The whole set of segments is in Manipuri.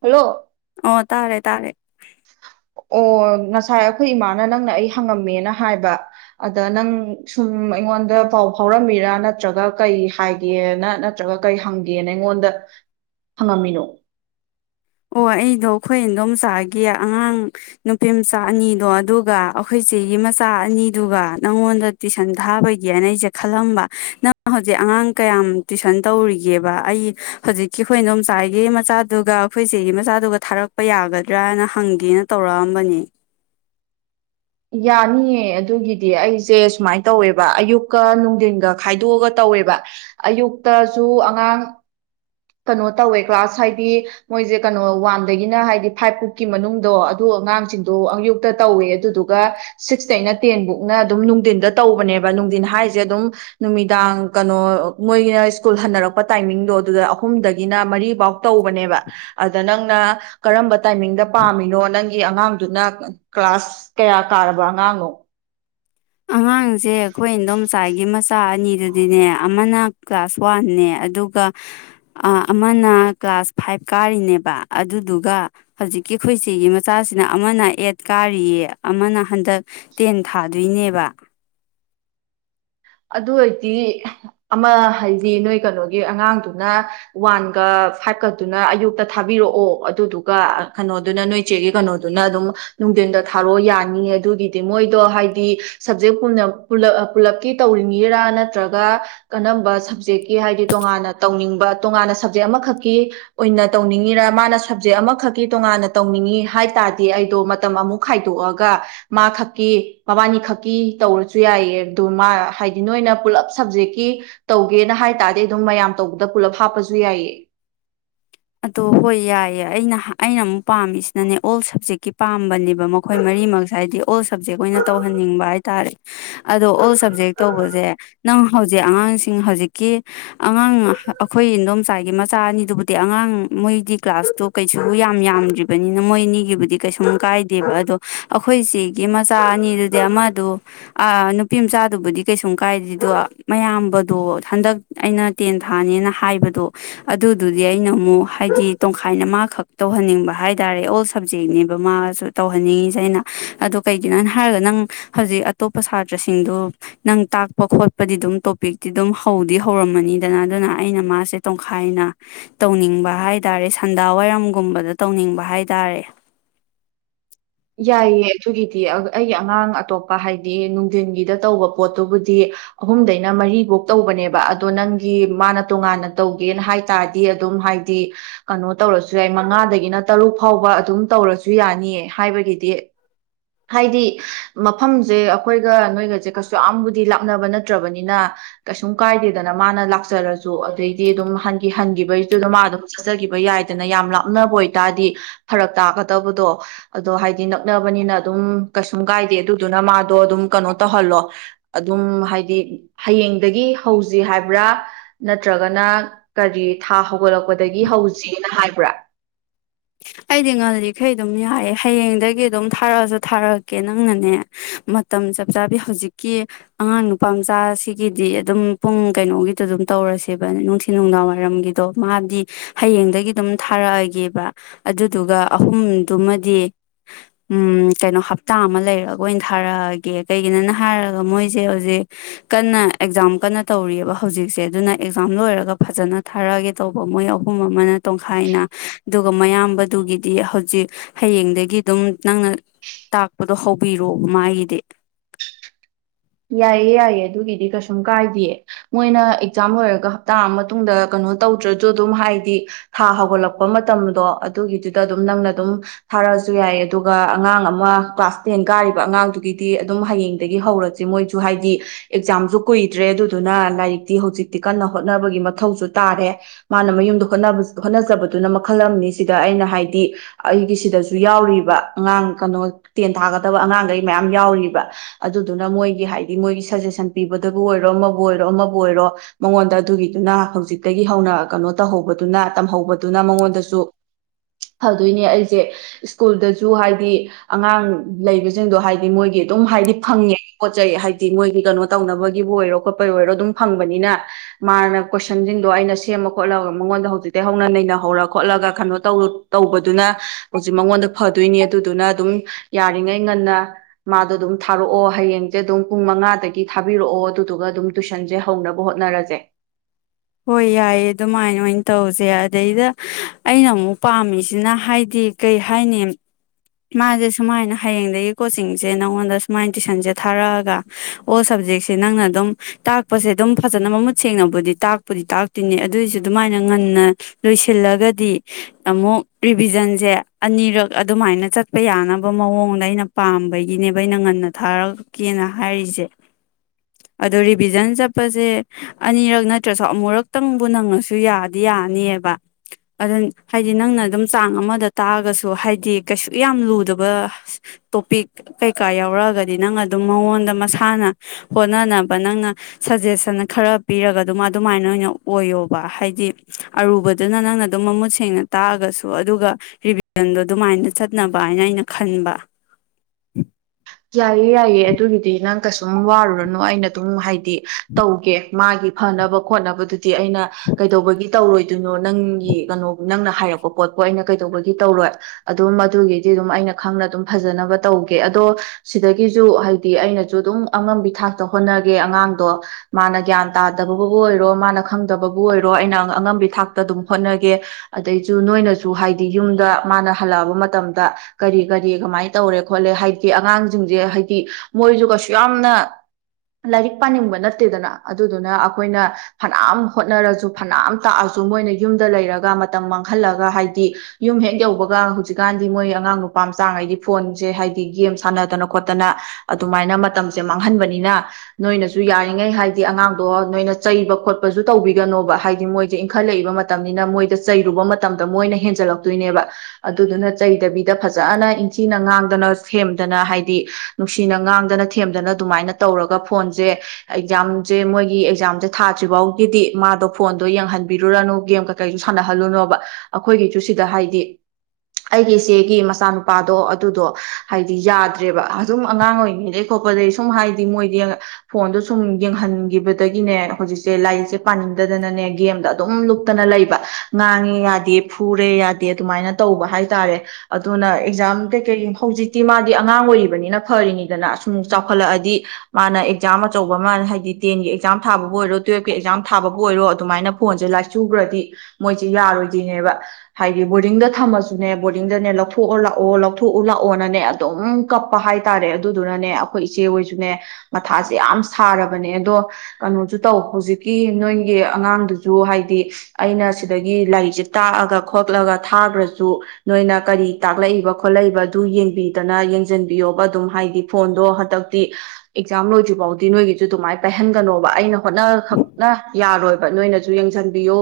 ꯍꯜꯂꯣ ꯑꯣ ꯇꯥꯔꯦ ꯇꯥꯔꯦ ꯑꯣ ꯉꯁꯥꯏ ꯑꯩꯈꯣꯏ ꯏꯃꯥꯅ ꯅꯪꯅ ꯑꯩ ꯍꯪꯉꯝꯃꯦꯅ ꯍꯥꯏꯕ ꯑꯗ ꯅꯪ ꯁꯨꯝ ꯑꯩꯉꯣꯟꯗ ꯄꯥꯎ ꯐꯥꯎꯔꯝꯃꯤꯔꯥ ꯅꯠꯇ꯭ꯔꯒ ꯀꯩ ꯍꯥꯏꯒꯦꯅ ꯅꯠꯇ꯭ꯔꯒ ꯀꯩ ꯍꯪꯒꯦꯅ ꯑꯩꯉꯣꯟꯗ ꯍꯪꯉꯝꯃꯤꯅꯣ ꯑꯣ ꯑꯩꯗꯣ ꯑꯩꯈꯣꯏ ꯏꯗꯣꯝꯆꯥꯒꯤ ꯑꯉꯥꯡ ꯅꯨꯄꯤ ꯃꯆꯥ ꯑꯅꯤꯗꯣ ꯑꯗꯨꯒ ꯑꯩꯈꯣꯏꯆꯦꯒꯤ ꯃꯆꯥ ꯑꯅꯤꯗꯨꯒ ꯅꯪꯉꯣꯟꯗ ꯇꯨꯏꯁꯟ ꯊꯥꯕꯒꯤꯅ ꯑꯩꯖꯦ ꯈꯜꯂꯝꯕ ꯅꯪ ꯍꯧꯖꯤꯛ ꯑꯉꯥꯡ ꯀꯌꯥꯝ ꯇꯨꯏꯁꯟ ꯇꯧꯔꯤꯒꯦꯕ ꯑꯩ ꯍꯧꯖꯤꯛꯀꯤ ꯑꯩꯈꯣꯏ ꯏꯗꯣꯝꯆꯥꯒꯤ ꯃꯆꯥꯗꯨꯒ ꯑꯩꯈꯣꯏ ꯆꯦꯒꯤ ꯃꯆꯥꯗꯨꯒ ꯊꯥꯔꯛꯄ ꯌꯥꯒꯗ꯭ꯔꯥꯅ ꯍꯪꯒꯦꯅ ꯇꯧꯔꯛꯑꯝꯕꯅꯦ ꯌꯥꯅꯤꯌꯦ ꯑꯗꯨꯒꯤꯗꯤ ꯑꯩꯖꯦ ꯁꯨꯃꯥꯏꯅ ꯇꯧꯋꯦꯕ ꯑꯌꯨꯛꯀ ꯅꯨꯡꯗꯤꯟꯒ ꯈꯥꯏꯗꯣꯛꯑꯒ ꯇꯧꯋꯦꯕ ꯑꯌꯨꯛꯇꯁꯨ ꯑꯉꯥꯡ ꯀꯩꯅꯣ ꯇꯧꯋꯦ ꯀ꯭ꯂꯥꯁ ꯍꯥꯏꯗꯤ ꯃꯣꯏꯖꯦ ꯀꯩꯅꯣ ꯋꯥꯟꯗꯒꯤꯅ ꯍꯥꯏꯗꯤ ꯐꯥꯏꯚ ꯕꯨꯛꯀꯤ ꯃꯅꯨꯡꯗꯣ ꯑꯗꯨ ꯑꯉꯥꯡꯁꯤꯡꯗꯣ ꯑꯌꯨꯛꯇ ꯇꯧꯋꯦ ꯑꯗꯨꯗꯨꯒ ꯁꯤꯛꯁꯇꯩꯅ ꯇꯦꯟꯕꯨꯛꯅ ꯑꯗꯨꯝ ꯅꯨꯡꯗꯤꯟꯗ ꯇꯧꯕꯅꯦꯕ ꯅꯨꯡꯗꯤꯟ ꯍꯥꯏꯖꯦ ꯑꯗꯨꯝ ꯅꯨꯃꯤꯗꯥꯡ ꯀꯩꯅꯣ ꯃꯣꯏꯅ ꯁ꯭ꯀꯨꯜ ꯍꯟꯅꯔꯛꯄ ꯇꯥꯏꯃꯤꯡꯗꯣ ꯑꯗꯨꯗ ꯑꯈꯣ ꯑꯍꯨꯝꯗꯒꯤꯅ ꯃꯔꯤꯕꯥꯎ ꯇꯧꯕꯅꯦꯕ ꯑꯗ ꯅꯪꯅ ꯀꯔꯝꯕ ꯇꯥꯏꯃꯤꯡꯗ ꯄꯥꯝꯃꯤꯅꯣ ꯅꯪꯒꯤ ꯑꯉꯥꯡꯗꯨꯅ ꯀ꯭ꯂꯥꯁ ꯀꯌꯥ ꯀꯥꯔꯕ ꯑꯉꯥꯡꯅꯣ ꯑꯉꯥꯡꯖꯦ ꯑꯩꯈꯣꯏ ꯏꯗꯣꯝꯆꯥꯒꯤ ꯃꯆꯥ ꯑꯅꯤꯗꯨꯗꯤꯅꯦ ꯑꯃꯅ ꯀ꯭ꯂꯥꯁ ꯋꯥꯟꯅꯦ ꯑꯗꯨꯒ ꯑꯃꯅ ꯀ꯭ꯂꯥꯁ ꯐꯥꯏꯚ ꯀꯥꯔꯤꯅꯦꯕ ꯑꯗꯨꯗꯨꯒ ꯍꯧꯖꯤꯛꯀꯤ ꯑꯩꯈꯣꯏꯆꯦꯒꯤ ꯃꯆꯥꯁꯤꯅ ꯑꯃꯅ ꯑꯦꯠ ꯀꯥꯔꯤꯌꯦ ꯑꯃꯅ ꯍꯟꯗꯛ ꯇꯦꯟ ꯊꯥꯗꯣꯏꯅꯦꯕ ꯋꯥ ꯑꯗꯨ ꯑꯣꯏꯗꯤ ꯑꯃ ꯍꯥꯏꯗꯤ ꯅꯣꯏ ꯀꯩꯅꯣꯒꯤ ꯑꯉꯥꯡꯗꯨꯅ ꯋꯥꯟꯒ ꯐꯥꯏꯚꯀꯗꯨꯅ ꯑꯌꯨꯛꯇ ꯊꯥꯕꯤꯔꯛꯑꯣ ꯑꯗꯨꯗꯨꯒ ꯀꯩꯅꯣꯗꯨꯅ ꯅꯣꯏ ꯏꯆꯦꯒꯤ ꯀꯩꯅꯣꯗꯨꯅ ꯑꯗꯨꯝ ꯅꯨꯡꯗꯤꯟꯗ ꯊꯥꯔꯛꯑꯣ ꯌꯥꯅꯤ ꯑꯗꯨꯒꯤꯗꯤ ꯃꯣꯏꯗꯣ ꯍꯥꯏꯗꯤ ꯁꯞꯖꯦꯛ ꯄꯨꯅ ꯄꯨꯂꯞ ꯀꯤ ꯇꯧꯅꯤꯡꯉꯤꯔ ꯅꯠꯇ꯭ꯔꯒ ꯀꯅꯝꯕ ꯁꯕꯖꯦꯛꯀꯤ ꯍꯥꯏꯗꯤ ꯇꯣꯉꯥꯟꯅ ꯇꯧꯅꯤꯡꯕ ꯇꯣꯉꯥꯟꯅ ꯁꯕꯖꯦꯛ ꯑꯃꯈꯛꯀꯤ ꯑꯣꯏꯅ ꯇꯧꯅꯤꯡꯉꯤꯔꯥ ꯃꯥꯅ ꯁꯕꯖꯦꯛ ꯑꯃꯈꯛꯀꯤ ꯇꯣꯉꯥꯟꯅ ꯇꯧꯅꯤꯡꯏꯤ ꯍꯥꯏ ꯇꯥꯔꯗꯤ ꯑꯩꯗꯣ ꯃꯇꯝ ꯑꯃꯨꯛ ꯈꯥꯏꯗꯣꯛꯑꯒ ꯃꯥ ꯈꯛꯀꯤ ꯃꯕꯥꯅꯤ ꯈꯛꯀꯤ ꯇꯧꯔꯖꯨ ꯌꯥꯏꯌꯦ ꯑꯗꯨ ꯃꯥ ꯍꯥꯏꯗꯤ ꯅꯣꯏꯅ ꯄꯨꯜꯂꯞ ꯁꯞꯖꯦꯛꯀꯤ ꯇꯧꯒꯦꯅ ꯍꯥꯏ ꯇꯥꯔꯗꯤ ꯑꯗꯨꯝ ꯃꯌꯥꯝ ꯇꯧꯕꯗ ꯄꯨꯜꯂꯞ ꯍꯥꯞꯄꯖꯨ ꯌꯥꯏꯌꯦ ꯑꯗꯣ ꯍꯣꯏ ꯌꯥꯏꯌꯦ ꯑꯩꯅ ꯑꯩꯅ ꯑꯃꯨꯛ ꯄꯥꯝꯃꯤꯁꯤꯅꯅꯦ ꯑꯣꯜ ꯁꯕꯖꯦꯛꯀꯤ ꯄꯥꯝꯕꯅꯦꯕ ꯃꯈꯣꯏ ꯃꯔꯤꯃꯛꯖꯦ ꯍꯥꯏꯗꯤ ꯑꯣꯜ ꯁꯕꯖꯦꯛ ꯑꯣꯏꯅ ꯇꯧꯍꯟꯅꯤꯡꯕ ꯍꯥꯏꯇꯥꯔꯦ ꯑꯗꯣ ꯑꯣꯜ ꯁꯕꯖꯦꯛ ꯇꯧꯕꯖꯦ ꯅꯪ ꯍꯧꯖꯤꯛ ꯑꯉꯥꯡꯁꯤꯡ ꯍꯧꯖꯤꯛꯀꯤ ꯑꯉꯥꯡ ꯑꯈꯣꯏ ꯏꯗꯣꯝꯆꯥꯒꯤ ꯃꯆꯥ ꯑꯅꯤꯗꯨꯕꯨꯗꯤ ꯑꯉꯥꯡ ꯃꯣꯏꯗꯤ ꯀ꯭ꯂꯥꯁꯇꯣ ꯀꯩꯁꯨ ꯌꯥꯝ ꯌꯥꯝꯗ꯭ꯔꯤꯕꯅꯤꯅ ꯃꯣꯏ ꯑꯅꯤꯒꯤꯕꯨꯗꯤ ꯀꯩꯁꯨꯝ ꯀꯥꯏꯗꯦꯕ ꯑꯗꯣ ꯑꯈꯣꯏꯆꯦꯒꯤ ꯃꯆꯥ ꯑꯅꯤꯗꯨꯗꯤ ꯑꯃꯗꯣ ꯑꯥ ꯅꯨꯄꯤ ꯆꯥꯗꯨꯕꯨꯗꯤ ꯀꯩꯁꯨꯝ ꯀꯥꯏꯗꯦꯗꯣ ꯃꯌꯥꯝꯕꯗꯣ ꯍꯟꯗꯛ ꯑꯩꯅ ꯇꯦꯟ ꯊꯥꯅꯦꯅ ꯍꯥꯏꯕꯗꯣ ꯑꯗꯨꯗꯨꯗꯤ ꯑꯩꯅ ꯑꯃꯨꯛ ꯍꯥꯏꯗꯤ ꯇꯣꯈꯥꯏꯅ ꯃꯥ ꯈꯛ ꯇꯧꯍꯟꯅꯤꯡꯕ ꯍꯥꯏ ꯇꯥꯔꯦ ꯑꯣꯜ ꯁꯕꯖꯦꯛꯅꯦꯕ ꯃꯥꯁꯨ ꯇꯧꯍꯟꯅꯤꯡꯉꯤꯁꯦ ꯑꯩꯅ ꯑꯗꯣ ꯀꯩꯒꯤꯅꯣ ꯍꯥꯏ ꯍꯥꯏꯔꯒ ꯅꯪ ꯍꯧꯖꯤꯛ ꯑꯇꯣꯞꯄ ꯁꯥꯇ꯭ꯔꯁꯤꯡꯗꯨ ꯅꯪ ꯇꯥꯛꯄ ꯈꯣꯠꯄꯗꯤ ꯑꯗꯨꯝ ꯇꯣꯄꯤꯛꯇꯤ ꯑꯗꯨꯝ ꯍꯧꯗꯤ ꯍꯧꯔꯝꯃꯅꯤꯗꯅ ꯑꯗꯨꯅ ꯑꯩꯅ ꯃꯥꯁꯦ ꯇꯣꯡꯈꯥꯏꯅ ꯇꯧꯅꯤꯡꯕ ꯍꯥꯏ ꯇꯔꯦ ꯁꯟꯗꯌꯥ ꯋꯥꯏꯔꯝꯒꯨꯝꯕꯗ ꯇꯧꯅꯤꯡꯕ ꯍꯥꯏ ꯇꯔꯦ ꯌꯥꯏꯌꯦ ꯑꯗꯨꯒꯤꯗꯤ ꯑꯩꯒꯤ ꯑꯉꯥꯡ ꯑꯇꯣꯞꯄ ꯍꯥꯏꯗꯤ ꯅꯨꯡꯊꯤꯟꯒꯤꯗ ꯇꯧꯕ ꯄꯣꯠꯇꯨꯕꯨꯗꯤ ꯑꯍꯨꯝꯗꯩꯅ ꯃꯔꯤꯐꯧ ꯇꯧꯕꯅꯦꯕ ꯑꯗꯣ ꯅꯪꯒꯤ ꯃꯥꯅ ꯇꯣꯉꯥꯟꯅ ꯇꯧꯒꯦꯅ ꯍꯥꯏ ꯇꯔꯗꯤ ꯑꯗꯨꯝ ꯍꯥꯏꯗꯤ ꯀꯩꯅꯣ ꯇꯧꯔꯁꯨ ꯌꯥꯏ ꯃꯉꯥꯗꯒꯤꯅ ꯇꯔꯨꯛ ꯐꯥꯎꯕ ꯑꯗꯨꯝ ꯇꯧꯔꯁꯨ ꯌꯥꯅꯤꯌꯦ ꯍꯥꯏꯕꯒꯤꯗꯤ ꯍꯥꯏꯗꯤ ꯃꯐꯝꯖꯦ ꯑꯈꯣꯏꯒ ꯅꯣꯏꯒꯖꯦ ꯀꯩꯁꯨ ꯌꯥꯝꯕꯨꯗꯤ ꯂꯥꯞꯅꯕ ꯅꯠꯇ꯭ꯔꯕꯅꯤꯅ ꯀꯩꯁꯨꯝ ꯀꯥꯏꯗꯦꯗꯅ ꯃꯥꯅ ꯂꯥꯛꯆꯔꯖꯨ ꯑꯗꯩꯗꯤ ꯑꯗꯨꯝ ꯍꯟꯒꯤ ꯍꯟꯒꯤꯕꯩꯖꯨ ꯃꯥ ꯑꯗꯨꯝ ꯆꯠꯆꯒꯤꯕ ꯌꯥꯏꯗꯅ ꯌꯥꯝ ꯂꯥꯞꯅꯕ ꯑꯣꯏꯇꯥꯔꯗꯤ ꯐꯔꯛ ꯇꯥꯒꯗꯕꯗꯣ ꯑꯗꯣ ꯍꯥꯏꯗꯤ ꯅꯛꯅꯕꯅꯤꯅ ꯑꯗꯨꯝ ꯀꯩꯁꯨꯝ ꯀꯥꯏꯗꯦ ꯑꯗꯨꯗꯨꯅ ꯃꯥꯗꯣ ꯑꯗꯨꯝ ꯀꯩꯅꯣ ꯇꯧꯍꯜꯂꯣ ꯑꯗꯨꯝ ꯍꯥꯏꯗꯤ ꯍꯌꯦꯡꯗꯒꯤ ꯍꯧꯁꯤ ꯍꯥꯏꯕ꯭ꯔꯥ ꯅꯠꯇ꯭ꯔꯒꯅ ꯀꯔꯤ ꯊꯥ ꯍꯧꯒꯠꯂꯛꯄꯗꯒꯤ ꯍꯧꯖꯦꯅ ꯍꯥꯏꯕ꯭ꯔꯥ ꯑꯩꯗꯤ ꯉꯜꯂꯤꯈꯩ ꯑꯗꯨꯝ ꯌꯥꯏꯌꯦ ꯍꯌꯦꯡꯗꯒꯤ ꯑꯗꯨꯝ ꯊꯥꯔꯛꯑꯖꯨ ꯊꯥꯔꯛꯀꯦ ꯅꯪꯅꯅꯦ ꯃꯇꯝ ꯆꯞ ꯆꯥꯕꯤ ꯍꯧꯖꯤꯛꯀꯤ ꯑꯉꯥꯡ ꯅꯨꯄꯥ ꯃꯆꯥꯁꯤꯒꯤꯗꯤ ꯑꯗꯨꯝ ꯄꯨꯡ ꯀꯩꯅꯣꯒꯤꯗꯨꯗ ꯑꯗꯨꯝ ꯇꯧꯔꯁꯦꯕ ꯅꯨꯡꯊꯤꯜ ꯅꯨꯡꯗꯥꯡꯋꯥꯏꯔꯝꯒꯤꯗꯣ ꯃꯥꯗꯤ ꯍꯌꯦꯡꯗꯒꯤ ꯑꯗꯨꯝ ꯊꯥꯔꯛꯑꯒꯦꯕ ꯑꯗꯨꯗꯨꯒ ꯑꯍꯨꯝꯗꯨꯃꯗꯤ ꯎꯝ ꯀꯩꯅꯣ ꯍꯞꯇꯥ ꯑꯃ ꯂꯩꯔꯒ ꯑꯣꯏꯅ ꯊꯥꯔꯛꯑꯒꯦ ꯀꯩꯒꯤꯅꯣꯅ ꯍꯥꯏꯔꯒ ꯃꯣꯏꯖꯦ ꯍꯧꯖꯤꯛ ꯀꯟꯅ ꯑꯦꯛꯖꯥꯝ ꯀꯟꯅ ꯇꯧꯔꯤꯑꯕ ꯍꯧꯖꯤꯛꯁꯦ ꯑꯗꯨꯅ ꯑꯦꯛꯖꯥꯝ ꯂꯣꯏꯔꯒ ꯐꯖꯅ ꯊꯥꯔꯛꯑꯒꯦ ꯇꯧꯕ ꯃꯣꯏ ꯑꯍꯨꯝ ꯑꯃꯅ ꯇꯣꯡꯈꯥꯏꯅ ꯑꯗꯨꯒ ꯃꯌꯥꯝ ꯗꯨꯒꯤꯗꯤ ꯍꯧꯖꯤꯛ ꯍꯌꯦꯡꯗꯒꯤ ꯑꯗꯨꯝ ꯅꯪꯅ ꯇꯥꯛꯄꯗꯣ ꯍꯧꯕꯤꯔꯣꯑꯣꯕ ꯃꯥꯒꯤꯗꯤ ꯌꯥꯏꯌꯦ ꯌꯥꯏꯌꯦ ꯑꯗꯨꯒꯤꯗꯤ ꯀꯩꯁꯨꯝ ꯀꯥꯏꯗꯦꯌꯦ ꯃꯣꯏꯅ ꯑꯦꯛꯖꯥꯝ ꯂꯣꯏꯔꯒ ꯍꯞꯇꯥ ꯃꯇꯨꯡꯗ ꯀꯩꯅꯣ ꯇꯧꯗ꯭ꯔꯖꯨ ꯑꯗꯨꯝ ꯍꯥꯏꯗꯤ ꯊꯥ ꯍꯧꯒꯠꯂꯛꯄ ꯃꯇꯝꯗꯣ ꯑꯗꯨꯒꯤꯗꯨꯗ ꯑꯗꯨꯝ ꯅꯪꯅ ꯑꯗꯨꯝ ꯊꯥꯔꯛꯑꯖꯨ ꯌꯥꯏꯌꯦ ꯑꯗꯨꯒ ꯑꯉꯥꯡ ꯑꯃ ꯀ꯭ꯂꯥꯁ ꯇꯦꯟ ꯀꯥꯔꯤꯕ ꯑꯉꯥꯡꯗꯨꯒꯤꯗꯤ ꯑꯗꯨꯝ ꯍꯌꯦꯡꯗꯒꯤ ꯍꯧꯔ ꯃꯣꯏꯖꯨ ꯍꯥꯏꯗꯤ ꯑꯦꯛꯖꯥꯝꯖꯨ ꯀꯨꯏꯗ꯭ꯔꯦ ꯑꯗꯨꯗꯨꯅ ꯂꯥꯏꯔꯤꯛꯇꯤ ꯍꯧꯖꯤꯛꯇꯤ ꯀꯟꯅ ꯍꯣꯠꯅꯕꯒꯤ ꯃꯊꯧꯖꯨ ꯇꯥꯔꯦ ꯃꯥꯅ ꯃꯌꯨꯝꯗꯣ ꯍꯣꯠꯅꯖꯕꯗꯨꯅ ꯃꯈꯜ ꯑꯃꯅꯤ ꯁꯤꯗ ꯑꯩꯅ ꯍꯥꯏꯗꯤ ꯑꯩꯒꯤ ꯁꯤꯗꯖꯨ ꯌꯥꯎꯔꯤꯕ ꯑꯉꯥꯡ ꯀꯩꯅꯣ ꯇꯦꯟ ꯊꯥꯒꯗꯕ ꯑꯉꯥꯡꯒꯩ ꯃꯌꯥꯝ ꯌꯥꯎꯔꯤꯕ ꯑꯗꯨꯗꯨꯅ ꯃꯣꯏ ꯑꯩ ꯍꯥꯏꯗꯤ ꯃꯣꯏꯒꯤ ꯁꯖꯦꯁꯟ ꯄꯤꯕꯗꯕꯨ ꯑꯣꯏꯔꯣ ꯑꯃꯕꯨ ꯑꯣꯏꯔꯣ ꯑꯃꯕꯨ ꯑꯣꯏꯔꯣ ꯃꯉꯣꯟꯗ ꯑꯗꯨꯒꯤꯗꯨꯅ ꯍꯧꯖꯤꯛꯇꯒꯤ ꯍꯧꯅ ꯀꯩꯅꯣ ꯇꯧꯍꯧꯕꯗꯨꯅ ꯇꯝꯍꯧꯕꯗꯨꯅ ꯃꯉꯣꯟꯗꯖꯨ ꯐꯗꯣꯏꯅꯦ ꯑꯩꯖꯦ ꯁ꯭ꯀꯨꯜꯗꯖꯨ ꯍꯥꯏꯗꯤ ꯑꯉꯥꯡ ꯂꯩꯕꯖꯤꯡꯗꯣ ꯍꯥꯏꯗꯤ ꯃꯣꯏꯒꯤ ꯑꯗꯨꯝ ꯍꯥꯏꯗꯤ ꯐꯪꯉꯦ ꯄꯣꯠ ꯆꯩꯩ ꯍꯥꯏꯗꯤ ꯃꯣꯏꯒꯤ ꯀꯩꯅꯣ ꯇꯧꯅꯕꯒꯤꯕꯨ ꯑꯣꯏꯔꯣ ꯈꯣꯠꯄꯕꯨ ꯑꯣꯏꯔꯣ ꯑꯗꯨꯝ ꯐꯪꯕꯅꯤꯅ ꯃꯥꯅ ꯀꯣꯏꯁꯟꯒꯤꯡꯗꯣ ꯑꯩꯅ ꯁꯦꯝꯃ ꯈꯣꯠꯂꯒ ꯃꯉꯣꯟꯗ ꯍꯧꯖꯤꯛꯇꯇꯩ ꯍꯧꯅ ꯅꯩꯅꯍꯧꯔ ꯈꯣꯠꯂꯒ ꯀꯩꯅꯣ ꯇꯧꯕꯗꯨꯅ ꯍꯧꯖꯤꯛ ꯃꯉꯣꯟꯗ ꯐꯗꯣꯏꯅꯤ ꯑꯗꯨꯗꯨꯅ ꯑꯗꯨꯝ ꯌꯥꯔꯤꯉꯩ ꯉꯟꯅ ꯃꯥꯗꯣ ꯑꯗꯨꯝ ꯊꯥꯔꯛꯑꯣ ꯍꯌꯦꯡ ꯁꯦ ꯑꯗꯨꯝ ꯄꯨꯡ ꯃꯉꯥꯗꯒꯤ ꯊꯥꯕꯤꯔꯛꯑꯣ ꯑꯗꯨꯗꯨꯒ ꯑꯗꯨꯝ ꯇꯨꯏꯁꯟꯖꯦ ꯍꯧꯅꯕ ꯍꯣꯠꯅꯔꯖꯦ ꯍꯣꯏ ꯌꯥꯏꯌꯦ ꯑꯗꯨꯃꯥꯏꯅ ꯑꯣꯏꯅ ꯇꯧꯖꯦ ꯑꯗꯩꯗ ꯑꯩꯅ ꯑꯃꯨꯛ ꯄꯥꯝꯃꯤꯁꯤꯅ ꯍꯥꯏꯗꯤ ꯀꯩ ꯍꯥꯏꯅꯤ ꯃꯥꯖꯦ ꯁꯨꯃꯥꯏꯅ ꯍꯌꯦꯡꯗꯒꯤ ꯀꯣꯆꯤꯡꯖꯦ ꯅꯪꯉꯣꯟꯗ ꯁꯨꯃꯥꯏꯅ ꯇꯨꯏꯁꯟꯖꯦ ꯊꯥꯔꯛꯑꯒ ꯑꯣꯜ ꯁꯕꯖꯦꯛꯁꯦ ꯅꯪꯅ ꯑꯗꯨꯝ ꯇꯥꯛꯄꯖꯦ ꯑꯗꯨꯝ ꯐꯖꯅ ꯃꯃꯨꯠ ꯁꯦꯡꯅꯕꯨꯗꯤ ꯇꯥꯛ ꯄꯨꯕꯨꯗꯤ ꯇꯥꯛꯇꯣꯏꯅꯦ ꯑꯗꯨꯑꯣꯏꯁꯨ ꯑꯗꯨꯃꯥꯏꯅ ꯉꯟꯅ ꯂꯣꯏꯁꯤꯜꯂꯒꯗꯤ ꯑꯃꯨꯛ ꯔꯤꯚꯤꯖꯟꯁꯦ ꯑꯅꯤꯔꯛ ꯑꯗꯨꯃꯥꯏꯅ ꯆꯠꯄ ꯌꯥꯅꯕ ꯃꯑꯣꯡꯗ ꯑꯩꯅ ꯄꯥꯝꯕꯒꯤꯅꯦꯕ ꯑꯩꯅ ꯉꯟꯅ ꯊꯥꯔꯛꯀꯦꯅ ꯍꯥꯏꯔꯤꯁꯦ ꯑꯗꯣ ꯔꯤꯚꯤꯖꯟ ꯆꯠꯄꯁꯦ ꯑꯅꯤꯔꯛꯅ ꯅꯠꯇ꯭ꯔꯁꯨ ꯑꯃꯨꯨꯔꯛꯇꯪꯕꯨ ꯅꯪꯉꯁꯨ ꯌꯥꯗꯤ ꯌꯥꯅꯤꯕ ꯑꯗꯨ ꯍꯥꯏꯗꯤ ꯅꯪꯅ ꯑꯗꯨꯝ ꯆꯥꯡ ꯑꯃꯗ ꯇꯥꯛꯑꯒꯁꯨ ꯍꯥꯏꯗꯤ ꯀꯩꯁꯨ ꯌꯥꯝ ꯂꯨꯗꯕ ꯇꯣꯄꯤꯛ ꯀꯩꯀꯥ ꯌꯥꯎꯔꯛꯑꯒꯗꯤ ꯅꯪꯅ ꯑꯗꯨꯝ ꯃꯉꯣꯟꯗ ꯃꯁꯥꯅ ꯍꯣꯠꯅꯅꯕ ꯅꯪꯅ ꯁꯖꯦꯁꯟ ꯈꯔ ꯄꯤꯔꯒ ꯑꯗꯨꯃ ꯑꯗꯨꯃꯥꯏꯅ ꯑꯣꯏꯅ ꯑꯣꯏꯌꯣꯕ ꯍꯥꯏꯗꯤ ꯑꯔꯨꯕꯗꯨꯅ ꯅꯪꯅ ꯑꯗꯨꯝ ꯃꯃꯨꯠ ꯁꯦꯡꯅ ꯇꯥꯛꯑꯒꯁꯨ ꯑꯗꯨꯒ ꯔꯤꯚꯖꯟꯗꯣ ꯑꯗꯨꯃꯥꯏꯅ ꯆꯠꯅꯕ ꯍꯥꯏꯅ ꯑꯩꯅ ꯈꯟꯕ ꯌꯥꯏꯌꯦ ꯌꯥꯏꯌꯦ ꯑꯗꯨꯒꯤꯗꯤ ꯅꯪ ꯀ ꯁꯨꯝ ꯋꯥꯔꯨꯔꯅꯨ ꯑꯩꯅ ꯑꯗꯨꯝ ꯍꯥꯏꯗꯤ ꯗꯤ ꯇꯧꯒꯦ ꯃꯥꯒꯤ ꯐꯅꯕ ꯈꯣꯠꯅꯕꯗꯨꯗꯤ ꯑꯩꯅ ꯀꯩꯗꯧꯕꯒꯤ ꯇꯧꯔꯣꯏꯗꯣꯏꯅꯣ ꯅꯪꯒꯤ ꯀꯩꯅꯣ ꯅꯪꯅ ꯍꯥꯏꯔꯛꯄ ꯄꯣꯠꯄꯣ ꯑꯩꯅ ꯀꯩꯗꯧꯕꯒꯤ ꯇꯧꯔꯣꯏ ꯑꯗꯨꯝ ꯑꯗꯨꯒꯤꯗꯤ ꯑꯗꯨꯝ ꯑꯩꯅ ꯈꯪꯅ ꯑꯗꯨꯝ ꯐꯖꯅꯕ ꯇꯧꯒꯦ ꯑꯗꯣ ꯁꯤꯗꯒꯤꯖꯨ ꯍꯥꯏꯗꯤ ꯑꯩꯅꯖꯨ ꯑꯗꯨꯝ ꯑꯉꯝꯕꯤ ꯊꯥꯛꯇ ꯍꯣꯠꯅꯒꯦ ꯑꯉꯥꯡꯗꯣ ꯃꯥꯅ ꯒ꯭ꯌꯥꯟ ꯇꯥꯗꯕꯕꯨ ꯑꯣꯏꯔꯣ ꯃꯥꯅ ꯈꯪꯗꯕꯕꯨ ꯑꯣꯏꯔꯣ ꯑꯩꯅ ꯑꯉꯝꯕꯤ ꯊꯥꯛꯇ ꯑꯗꯨꯝ ꯍꯣꯠꯅꯒꯦ ꯑꯗꯩꯖꯨ ꯅꯣꯏꯅꯖꯨ ꯍꯥꯏꯗꯤ ꯌꯨꯝꯗ ꯃꯥꯅ ꯍꯜꯂꯛꯑꯕ ꯃꯇꯝꯗ ꯀꯔꯤ ꯀꯔꯤ ꯀꯃꯥꯏꯅ ꯇꯧꯔꯦ ꯈꯣꯠꯂꯦ ꯍꯥꯏꯗꯤ ꯑꯉꯥꯡ ꯁꯤꯡꯖꯦ ꯍꯥꯏꯗꯤ ꯃꯣꯏꯖꯨ ꯀꯩꯁꯨ ꯌꯥꯝꯅ ꯂꯥꯏꯔꯤꯛ ꯄꯥꯅꯤꯡꯕ ꯅꯠꯇꯦꯗꯅ ꯑꯗꯨꯗꯨꯅ ꯑꯩꯈꯣꯏꯅ ꯐꯅꯥꯝ ꯍꯣꯠꯅꯔꯖꯨ ꯐꯅꯥꯝ ꯇꯥꯛꯑꯖꯨ ꯃꯣꯏꯅ ꯌꯨꯝꯗ ꯂꯩꯔꯒ ꯃꯇꯝ ꯃꯥꯡꯍꯜꯂꯒ ꯍꯥꯏꯗꯤ ꯌꯨꯝ ꯍꯦꯛ ꯌꯧꯕꯒ ꯍꯧꯖꯤꯛꯀꯥꯟꯗꯤ ꯃꯣꯏ ꯑꯉꯥꯡ ꯅꯨꯄꯥ ꯃꯆꯥꯉꯩꯗꯤ ꯐꯣꯟꯖꯨ ꯍꯥꯏꯗꯤ ꯒꯦꯝ ꯁꯥꯟꯅꯗꯅ ꯈꯣꯠꯇꯅ ꯑꯗꯨꯃꯥꯏꯅ ꯃꯇꯝꯁꯦ ꯃꯥꯡꯍꯟꯕꯅꯤꯅ ꯅꯣꯏꯅꯁꯨ ꯌꯥꯔꯤꯉꯩ ꯍꯥꯏꯗꯤ ꯑꯉꯥꯡꯗꯣ ꯅꯣꯏꯅ ꯆꯩꯕ ꯈꯣꯠꯄꯖꯨ ꯇꯧꯕꯤꯒꯅꯣꯕ ꯍꯥꯏꯗꯤ ꯃꯣꯏꯖꯦ ꯏꯪꯈꯠꯂꯛꯏꯕ ꯃꯇꯝꯅꯤꯅ ꯃꯣꯏꯗ ꯆꯩꯔꯨꯕ ꯃꯇꯝꯗ ꯃꯣꯏꯅ ꯍꯦꯟꯖꯜꯂꯛꯇꯣꯏꯅꯦꯕ ꯑꯗꯨꯗꯨꯅ ꯆꯩꯗꯕꯤꯗ ꯐꯖꯅ ꯏꯟꯊꯤꯅ ꯉꯥꯡꯗꯅ ꯁꯦꯝꯗꯅ ꯍꯥꯏꯗꯤ ꯍꯥꯏꯗꯤ ꯅꯨꯡꯁꯤꯅ ꯉꯥꯡꯗꯅ ꯊꯦꯝꯗꯅ ꯑꯗꯨꯃꯥꯏꯅ ꯇꯧꯔꯒ ꯐꯣꯟꯖꯦ ꯑꯦꯛꯖꯥꯝꯖꯦ ꯃꯣꯏꯒꯤ ꯑꯦꯛꯖꯥꯝꯖꯦ ꯊꯥꯗ꯭ꯔꯤ ꯐꯥꯎꯒꯤꯗꯤ ꯃꯥꯗꯣ ꯐꯣꯟꯗꯣ ꯌꯦꯡꯍꯟꯕꯤꯔꯨꯔꯅꯨ ꯒꯦꯝ ꯀꯩꯀꯩꯖꯨ ꯁꯥꯟꯅꯍꯜꯂꯨꯅꯣꯕ ꯑꯩꯈꯣꯏꯒꯤꯖꯨ ꯁꯤꯗ ꯍꯥꯏꯗꯤ ꯑꯩꯒꯤ ꯏꯆꯦꯒꯤ ꯃꯆꯥꯅꯨꯄꯥꯗꯣ ꯑꯗꯨꯗꯣ ꯍꯥꯏꯗꯤ ꯌꯥꯗ ꯑꯉꯥꯡ ꯑꯣꯏꯔꯤꯉꯩꯗꯩ ꯈꯣꯠꯄꯩ ꯁꯨꯝ ꯍꯥꯏꯗꯤ ꯃꯣꯏꯗꯤ ꯐꯣꯟꯗꯣ ꯁꯨꯝ ꯌꯦꯡꯍꯟꯗꯒꯤꯅꯦ ꯍꯧꯖꯤꯛꯁꯦ ꯂꯥꯏꯔꯤꯛꯁꯦ ꯄꯥꯅꯤꯡꯗꯗꯅꯅꯦ ꯒꯦꯝꯗ ꯑꯗꯨꯝ ꯂꯨꯞꯇꯅ ꯂꯩꯕ ꯉꯥꯡꯉꯦ ꯌꯥꯗꯦ ꯐꯨꯔꯦ ꯌꯥꯗꯦ ꯑꯗꯨꯃꯥꯏꯅ ꯇꯧꯕ ꯍꯥꯏꯇꯥꯥꯔꯦ ꯑꯗꯨꯅ ꯑꯦꯛꯖꯥꯝ ꯀꯩꯀꯩ ꯍꯧꯖꯤꯛꯇꯤ ꯃꯥꯗꯤ ꯑꯉꯥꯡ ꯑꯣꯏꯔꯤꯕꯅꯤꯅ ꯐꯔꯤꯅꯤꯗꯅ ꯑꯁꯨꯝ ꯆꯥꯎꯈꯠꯂꯛꯑꯗꯤ ꯃꯥꯅ ꯑꯦꯛꯖꯥꯝ ꯑꯆꯧꯕ ꯑꯃ ꯍꯥꯏꯗꯤ ꯇꯦꯟꯒꯤ ꯑꯦꯛꯖꯥꯝ ꯊꯥꯕꯕꯨ ꯑꯣꯏꯔꯣ ꯇꯨꯌꯦ꯭ꯜꯞꯀꯤ ꯑꯦꯛꯖꯥꯝ ꯊꯥꯕꯕꯨ ꯑꯣꯏꯔꯣ ꯑꯗꯨꯃꯥꯏꯅ ꯐꯣꯟꯖꯦ ꯂꯥꯏꯆꯨꯒ꯭ꯔꯥꯗꯤ ꯃꯣꯏꯖꯦ ꯌꯥꯔꯣꯏꯗꯣꯏꯅꯦꯕ ꯍꯥꯏꯗꯤ ꯕꯣꯔꯗꯤꯡꯗ ꯊꯝꯃꯁꯨꯅꯦ ꯕꯣꯔꯗꯤꯡꯗꯅꯦ ꯂꯧꯊꯣꯛꯑꯣ ꯂꯥꯛꯑꯣ ꯂꯧꯊꯣꯛꯎ ꯂꯥꯛꯑꯣꯅꯅꯦ ꯑꯗꯨꯝ ꯀꯞꯄ ꯍꯥꯏꯇꯥꯔꯦ ꯑꯗꯨꯗꯨꯅꯅꯦ ꯑꯈꯣꯏ ꯏꯆꯦ ꯍꯣꯏꯖꯨꯅꯦ ꯃꯊꯥꯖꯦ ꯌꯥꯝ ꯁꯥꯔꯕꯅꯦ ꯑꯗꯣ ꯀꯩꯅꯣꯖꯨ ꯇꯧ ꯍꯧꯖꯤꯛꯀꯤ ꯅꯣꯏꯒꯤ ꯑꯉꯥꯡꯗꯨꯖꯨ ꯍꯥꯏꯗꯤ ꯑꯩꯅ ꯁꯤꯗꯒꯤ ꯂꯥꯏꯔꯤꯛꯁꯦ ꯇꯥꯛꯑꯒ ꯈꯣꯠꯂꯒ ꯊꯥꯒ꯭ꯔꯖꯨ ꯅꯣꯏꯅ ꯀꯔꯤ ꯇꯥꯛꯂꯛꯏꯕ ꯈꯣꯠꯂꯛꯏꯕ ꯑꯗꯨ ꯌꯦꯡꯕꯤ ꯗꯅ ꯌꯦꯡꯖꯟꯕꯤꯌꯣꯕ ꯑꯗꯨꯝ ꯍꯥꯏꯗꯤ ꯐꯣꯟꯗꯣ ꯍꯟꯗꯛꯇꯤ ꯑꯦꯛꯖꯥꯝ ꯂꯣꯏꯗ꯭ꯔꯤ ꯕꯥꯎꯗꯤ ꯅꯣꯏꯒꯤꯖꯨ ꯑꯗꯨꯃꯥꯏꯅ ꯄꯥꯏꯍꯟꯒꯅꯣꯕ ꯑꯩꯅ ꯍꯣꯠꯅ ꯈꯛꯅ ꯌꯥꯔꯣꯏꯕ ꯅꯣꯏꯅꯖꯨ ꯌꯦꯡꯁꯤꯟꯕꯤꯌꯣ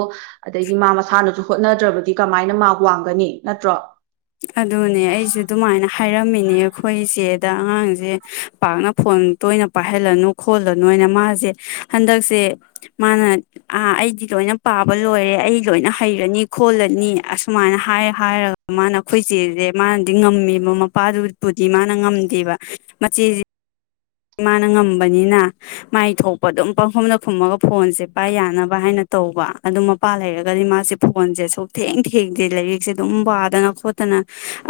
ꯑꯗꯒꯤ ꯃꯥ ꯃꯁꯥꯅꯁꯨ ꯍꯣꯠꯅ ꯅꯠꯇ꯭ꯔꯕꯗꯤ ꯀꯃꯥꯏꯅ ꯃꯥ ꯋꯥꯡꯒꯅꯤ ꯅꯠꯇ꯭ꯔꯣ ꯑꯗꯨꯅꯦ ꯑꯩꯁꯨ ꯑꯗꯨꯃꯥꯏꯅ ꯍꯥꯏꯔꯝꯃꯤꯅꯦ ꯑꯩꯈꯣꯏꯁꯦꯗ ꯑꯉꯥꯡꯁꯦ ꯄꯥꯛꯅ ꯐꯣꯟ ꯇꯣꯏꯅ ꯄꯥꯏꯍꯜꯂꯅꯨ ꯈꯣꯠꯂꯅꯨꯅ ꯃꯥꯁꯦ ꯍꯟꯗꯛꯁꯦ ꯃꯥꯅ ꯑ ꯑꯩꯗꯤ ꯂꯣꯏꯅ ꯄꯥꯕ ꯂꯣꯏꯔꯦ ꯑꯩ ꯂꯣꯏꯅ ꯍꯩꯔꯅꯤ ꯈꯣꯜꯂꯅꯤ ꯑꯁꯨꯃꯥꯏꯅ ꯍꯥꯏ ꯍꯥꯏꯔꯒ ꯃꯥꯅ ꯑꯩꯈꯣꯏꯆꯦꯁꯦ ꯃꯥꯅꯗꯤ ꯉꯝꯃꯤꯕ ꯃꯄꯥꯗꯨꯕꯨꯗꯤ ꯃꯥꯅ ꯉꯝꯗꯦꯕ ꯃꯆꯦꯁꯦ ꯃꯥꯅ ꯉꯝꯕꯅꯤꯅ ꯃꯥꯏ ꯊꯣꯛꯄ ꯑꯗꯨꯝ ꯄꯪꯈꯨꯝꯗ ꯈꯨꯝꯃꯒ ꯐꯣꯟꯁꯦ ꯄꯥꯏ ꯌꯥꯅꯕ ꯍꯥꯏꯅ ꯇꯧꯕ ꯑꯗꯨ ꯃꯄꯥ ꯂꯩꯔꯒꯗꯤ ꯃꯥꯁꯦ ꯐꯣꯟꯁꯦꯁꯨꯛ ꯊꯦꯡ ꯊꯦꯡꯗꯦ ꯂꯥꯏꯔꯤꯛꯁꯦ ꯑꯗꯨꯝ ꯋꯥꯗꯅ ꯈꯣꯠꯇꯅ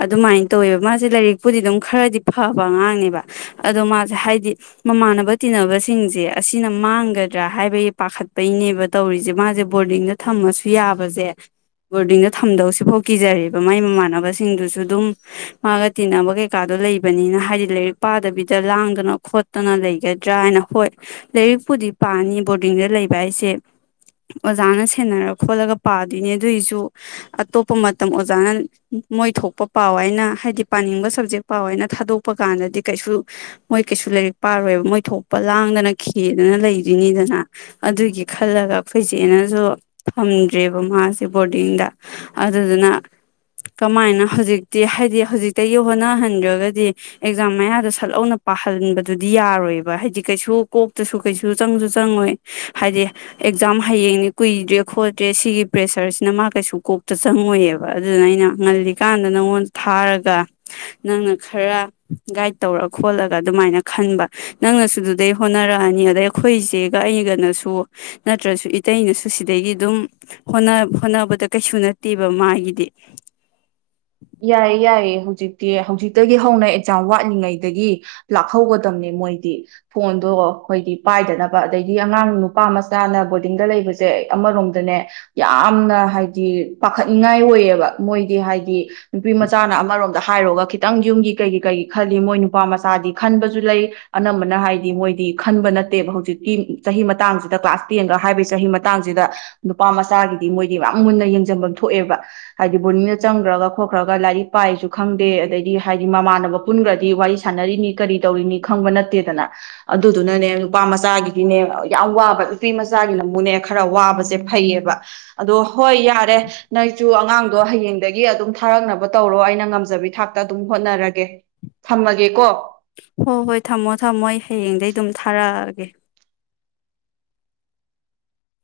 ꯑꯗꯨꯃꯥꯏꯅ ꯇꯧꯋꯦꯕ ꯃꯥꯁꯦ ꯂꯥꯏꯔꯤꯛꯄꯨꯗꯤ ꯑꯗꯨꯝ ꯈꯔꯗꯤ ꯐꯕ ꯑꯉꯥꯡꯅꯦꯕ ꯑꯗꯣ ꯃꯥ ꯍꯥꯏꯗꯤ ꯃꯃꯥꯟꯅꯕ ꯇꯤꯟꯅꯕꯁꯤꯡꯁꯦ ꯑꯁꯤꯅ ꯃꯥꯡꯒꯗ꯭ꯔꯥ ꯍꯥꯏꯕꯒꯤ ꯄꯥꯈꯠꯄꯩꯅꯦꯕ ꯇꯧꯔꯤꯁꯦ ꯃꯥꯁꯦ ꯕꯣꯔꯗꯤꯡꯗ ꯊꯝꯃꯁꯨ ꯌꯥꯕꯁꯦ ꯕꯣꯔꯗꯤꯡꯗ ꯊꯝꯗꯧꯁꯤꯦ ꯐꯥꯎ ꯀꯤꯖꯔꯦꯕ ꯃꯥꯒꯤ ꯃꯃꯥꯟꯅꯕꯁꯤꯡꯗꯨꯁꯨ ꯑꯗꯨꯝ ꯃꯥꯒ ꯇꯤꯟꯅꯕ ꯀꯩꯀꯥꯗꯣ ꯂꯩꯕꯅꯤꯅ ꯍꯥꯏꯗꯤ ꯂꯥꯏꯔꯤꯛ ꯄꯥꯗꯕꯤꯗ ꯂꯥꯡ ꯗꯅ ꯈꯣꯠꯇꯅ ꯂꯩꯒꯗ꯭ꯔꯥ ꯍꯥꯏꯅ ꯍꯣꯏ ꯂꯥꯏꯔꯤꯛꯄꯨꯗꯤ ꯄꯥꯅꯤ ꯕꯣꯔꯗꯤꯡꯗ ꯂꯩꯕ ꯍꯥꯏꯁꯦ ꯑꯣꯖꯥꯅ ꯁꯦꯟꯅꯔ ꯈꯣꯠꯂꯒ ꯄꯥꯗꯣꯏꯅꯦ ꯑꯗꯨꯏꯁꯨ ꯑꯇꯣꯞꯄ ꯃꯇꯝ ꯑꯣꯖꯥꯅ ꯃꯣꯏ ꯊꯣꯛꯄ ꯄꯥꯎ ꯍꯥꯏꯅ ꯍꯥꯏꯗꯤ ꯄꯥꯅꯤꯡꯕ ꯁꯕꯖꯦꯛ ꯄꯥꯎ ꯍꯥꯏꯅ ꯊꯥꯗꯣꯛꯄ ꯀꯥꯟꯗꯗꯤ ꯀꯩꯁꯨ ꯃꯣꯏ ꯀꯩꯁꯨ ꯂꯥꯏꯔꯤꯛ ꯄꯥꯔꯣꯏꯕ ꯃꯣꯏ ꯊꯣꯛꯄ ꯂꯥꯡꯗꯅ ꯈꯦꯗꯅ ꯂꯩꯗꯣꯏꯅꯤꯗꯅ ꯑꯗꯨꯒꯤ ꯈꯜꯂꯒ ꯑꯩꯈꯣꯏꯆꯦꯠꯅꯁꯨ ꯊꯝꯗ꯭ꯔꯦꯕ ꯃꯥꯁꯦ ꯕꯣꯔꯗꯤꯡꯗ ꯑꯗꯨꯗꯨꯅ ꯀꯃꯥꯏꯅ ꯍꯧꯖꯤꯛꯇꯤ ꯍꯥꯏꯗꯤ ꯍꯧꯖꯤꯛꯇꯒꯤ ꯍꯣꯠꯅꯍꯟꯗ꯭ꯔꯒꯗꯤ ꯑꯦꯛꯖꯥꯝ ꯃꯌꯥꯗꯣ ꯁꯠꯂꯧꯅ ꯄꯥꯍꯟꯕꯗꯨꯗꯤ ꯌꯥꯔꯣꯏꯕ ꯍꯥꯏꯗꯤ ꯀꯩꯁꯨ ꯀꯣꯛꯇꯁꯨ ꯀꯩꯁꯨ ꯆꯪꯁꯨ ꯆꯪꯉꯣꯏ ꯍꯥꯏꯗꯤ ꯑꯦꯛꯖꯥꯝ ꯍꯌꯦꯡꯅꯤ ꯀꯨꯏꯗ꯭ꯔꯦ ꯈꯣꯠꯇ꯭ꯔꯦ ꯁꯤꯒꯤ ꯄ꯭ꯔꯦꯁꯔꯁꯤꯅ ꯃꯥ ꯀꯩꯁꯨ ꯀꯣꯛꯇ ꯆꯪꯉꯣꯏꯑꯕ ꯑꯗꯨꯅ ꯑꯩꯅ ꯉꯜꯂꯤꯀꯥꯟꯗ ꯅꯪꯉꯣꯟꯗ ꯊꯥꯔꯒ ꯅꯪꯅ ꯈꯔ ꯒꯥꯏꯗ ꯇꯧꯔ ꯈꯣꯠꯂ ꯑꯗꯨꯃꯥꯏꯅ ꯈꯟꯕ ꯅꯪꯅꯁꯨ ꯑꯗꯨꯗꯩ ꯍꯣꯠꯅꯔꯛꯑꯅꯤ ꯑꯗꯩ ꯑꯩꯈꯣꯏ ꯏꯁꯦꯒ ꯑꯩꯒꯅꯁꯨ ꯅꯠꯇ꯭ꯔꯁꯨ ꯏꯇꯩꯅꯁꯨ ꯁꯤꯗꯒꯤ ꯑꯗꯨꯝ ꯍꯣꯠꯅꯕꯗ ꯀꯩꯁꯨ ꯅꯠꯇꯦꯕ ꯃꯥꯒꯤꯗꯤ ꯌꯥꯏꯌꯦ ꯌꯥꯏꯌꯦ ꯍꯧꯖꯤꯛꯇꯤ ꯍꯧꯖꯤꯛꯇꯒꯤ ꯍꯧꯅ ꯑꯦꯛꯖꯥꯝ ꯋꯥꯠꯂꯤꯉꯩꯗꯒꯤ ꯂꯥꯛꯍꯧꯒꯗꯝꯕꯅꯦ ꯃꯣꯏꯗꯤ ꯐꯣꯟꯗꯣ ꯑꯩꯈꯣꯏꯗꯤ ꯄꯥꯏꯗꯅꯕ ꯑꯗꯩꯗꯤ ꯑꯉꯥꯡ ꯅꯨꯄꯥ ꯃꯆꯥꯅ ꯕꯣꯔꯗꯤꯡꯗ ꯂꯩꯕꯁꯦ ꯑꯃꯔꯣꯝꯗꯅꯦ ꯌꯥꯝꯅ ꯍꯥꯏꯗꯤ ꯄꯥꯈꯠꯅꯤꯡꯉꯥꯏ ꯑꯣꯏꯌꯦꯕ ꯃꯣꯏꯗꯤ ꯍꯥꯏꯗꯤ ꯅꯨꯄꯤ ꯃꯆꯥꯅ ꯑꯃꯔꯣꯝ ꯍꯥꯏꯔꯣꯒ ꯈꯤꯇꯪ ꯌꯨꯝꯒꯤ ꯀꯩꯒꯤ ꯀꯩꯒꯤ ꯈꯜꯂꯤ ꯃꯣꯏ ꯅꯨꯄꯥ ꯃꯆꯥꯗꯤ ꯈꯟꯕꯁꯨ ꯂꯩ ꯑꯅꯝꯕꯅ ꯍꯥꯏꯗꯤ ꯃꯣꯏꯗꯤ ꯈꯟꯕ ꯅꯠꯇꯦꯕ ꯍꯧꯖꯤꯛꯇꯤ ꯆꯍꯤ ꯃꯇꯥꯡꯁꯤꯗ ꯀ꯭ꯂꯥꯁ ꯇꯦꯟꯒ ꯍꯥꯏꯕꯒꯤ ꯆꯍꯤ ꯃꯇꯥꯡꯁꯤꯗ ꯅꯨꯄꯥ ꯃꯆꯥꯒꯤꯗꯤ ꯃꯣꯏꯗꯤ ꯌꯥꯝ ꯃꯨꯟꯅ ꯌꯦꯡꯁꯤꯟꯐꯝ ꯊꯣꯛꯑꯦꯕ ꯍꯥꯏꯗꯤ ꯕꯣꯔꯅꯤꯡꯗ ꯆꯪꯈ꯭ꯔꯒ ꯊꯣꯛꯣꯈ꯭ꯔꯒ ꯂꯥꯏꯔꯤꯛ ꯄꯥꯏꯁꯨ ꯈꯪꯗꯦ ꯑꯗꯩꯗꯤ ꯍꯥꯏꯗꯤ ꯃꯃꯥꯟꯅꯕ ꯄꯨꯟꯈ꯭ꯔꯗꯤ ꯋꯥꯔꯤ ꯁꯥꯟꯅꯔꯤꯅꯤ ꯀꯔꯤ ꯇꯧꯔꯤꯅꯤ ꯈꯪꯕ ꯅꯠꯇꯦꯗꯅ ꯑꯗꯨꯗꯨꯅꯅꯦ ꯅꯨꯄꯥ ꯃꯆꯥꯒꯤꯗꯤꯅꯦ ꯌꯥꯝ ꯋꯥꯕ ꯅꯨꯄꯤ ꯃꯆꯥꯒꯤ ꯂꯝꯕꯨꯅꯦ ꯈꯔ ꯋꯥꯕꯁꯦ ꯐꯩꯌꯦꯕ ꯑꯗꯣ ꯍꯣꯏ ꯌꯥꯔꯦ ꯅꯣꯏꯁꯨ ꯑꯉꯥꯡꯗꯣ ꯍꯌꯦꯡꯗꯒꯤ ꯑꯗꯨꯝ ꯊꯥꯔꯛꯅꯕ ꯇꯧꯔꯣ ꯑꯩꯅ ꯉꯝꯖꯕꯤ ꯊꯥꯛꯇ ꯑꯗꯨꯝ ꯍꯣꯠꯅꯔꯒꯦ ꯊꯝꯃꯒꯦꯀꯣ ꯍꯣꯏ ꯍꯣꯏ ꯊꯝꯃꯣ ꯊꯝꯃꯣ ꯑꯩ ꯍꯌꯦꯡꯗꯩ ꯑꯗꯨꯝ ꯊꯥꯔꯛꯑꯒꯦ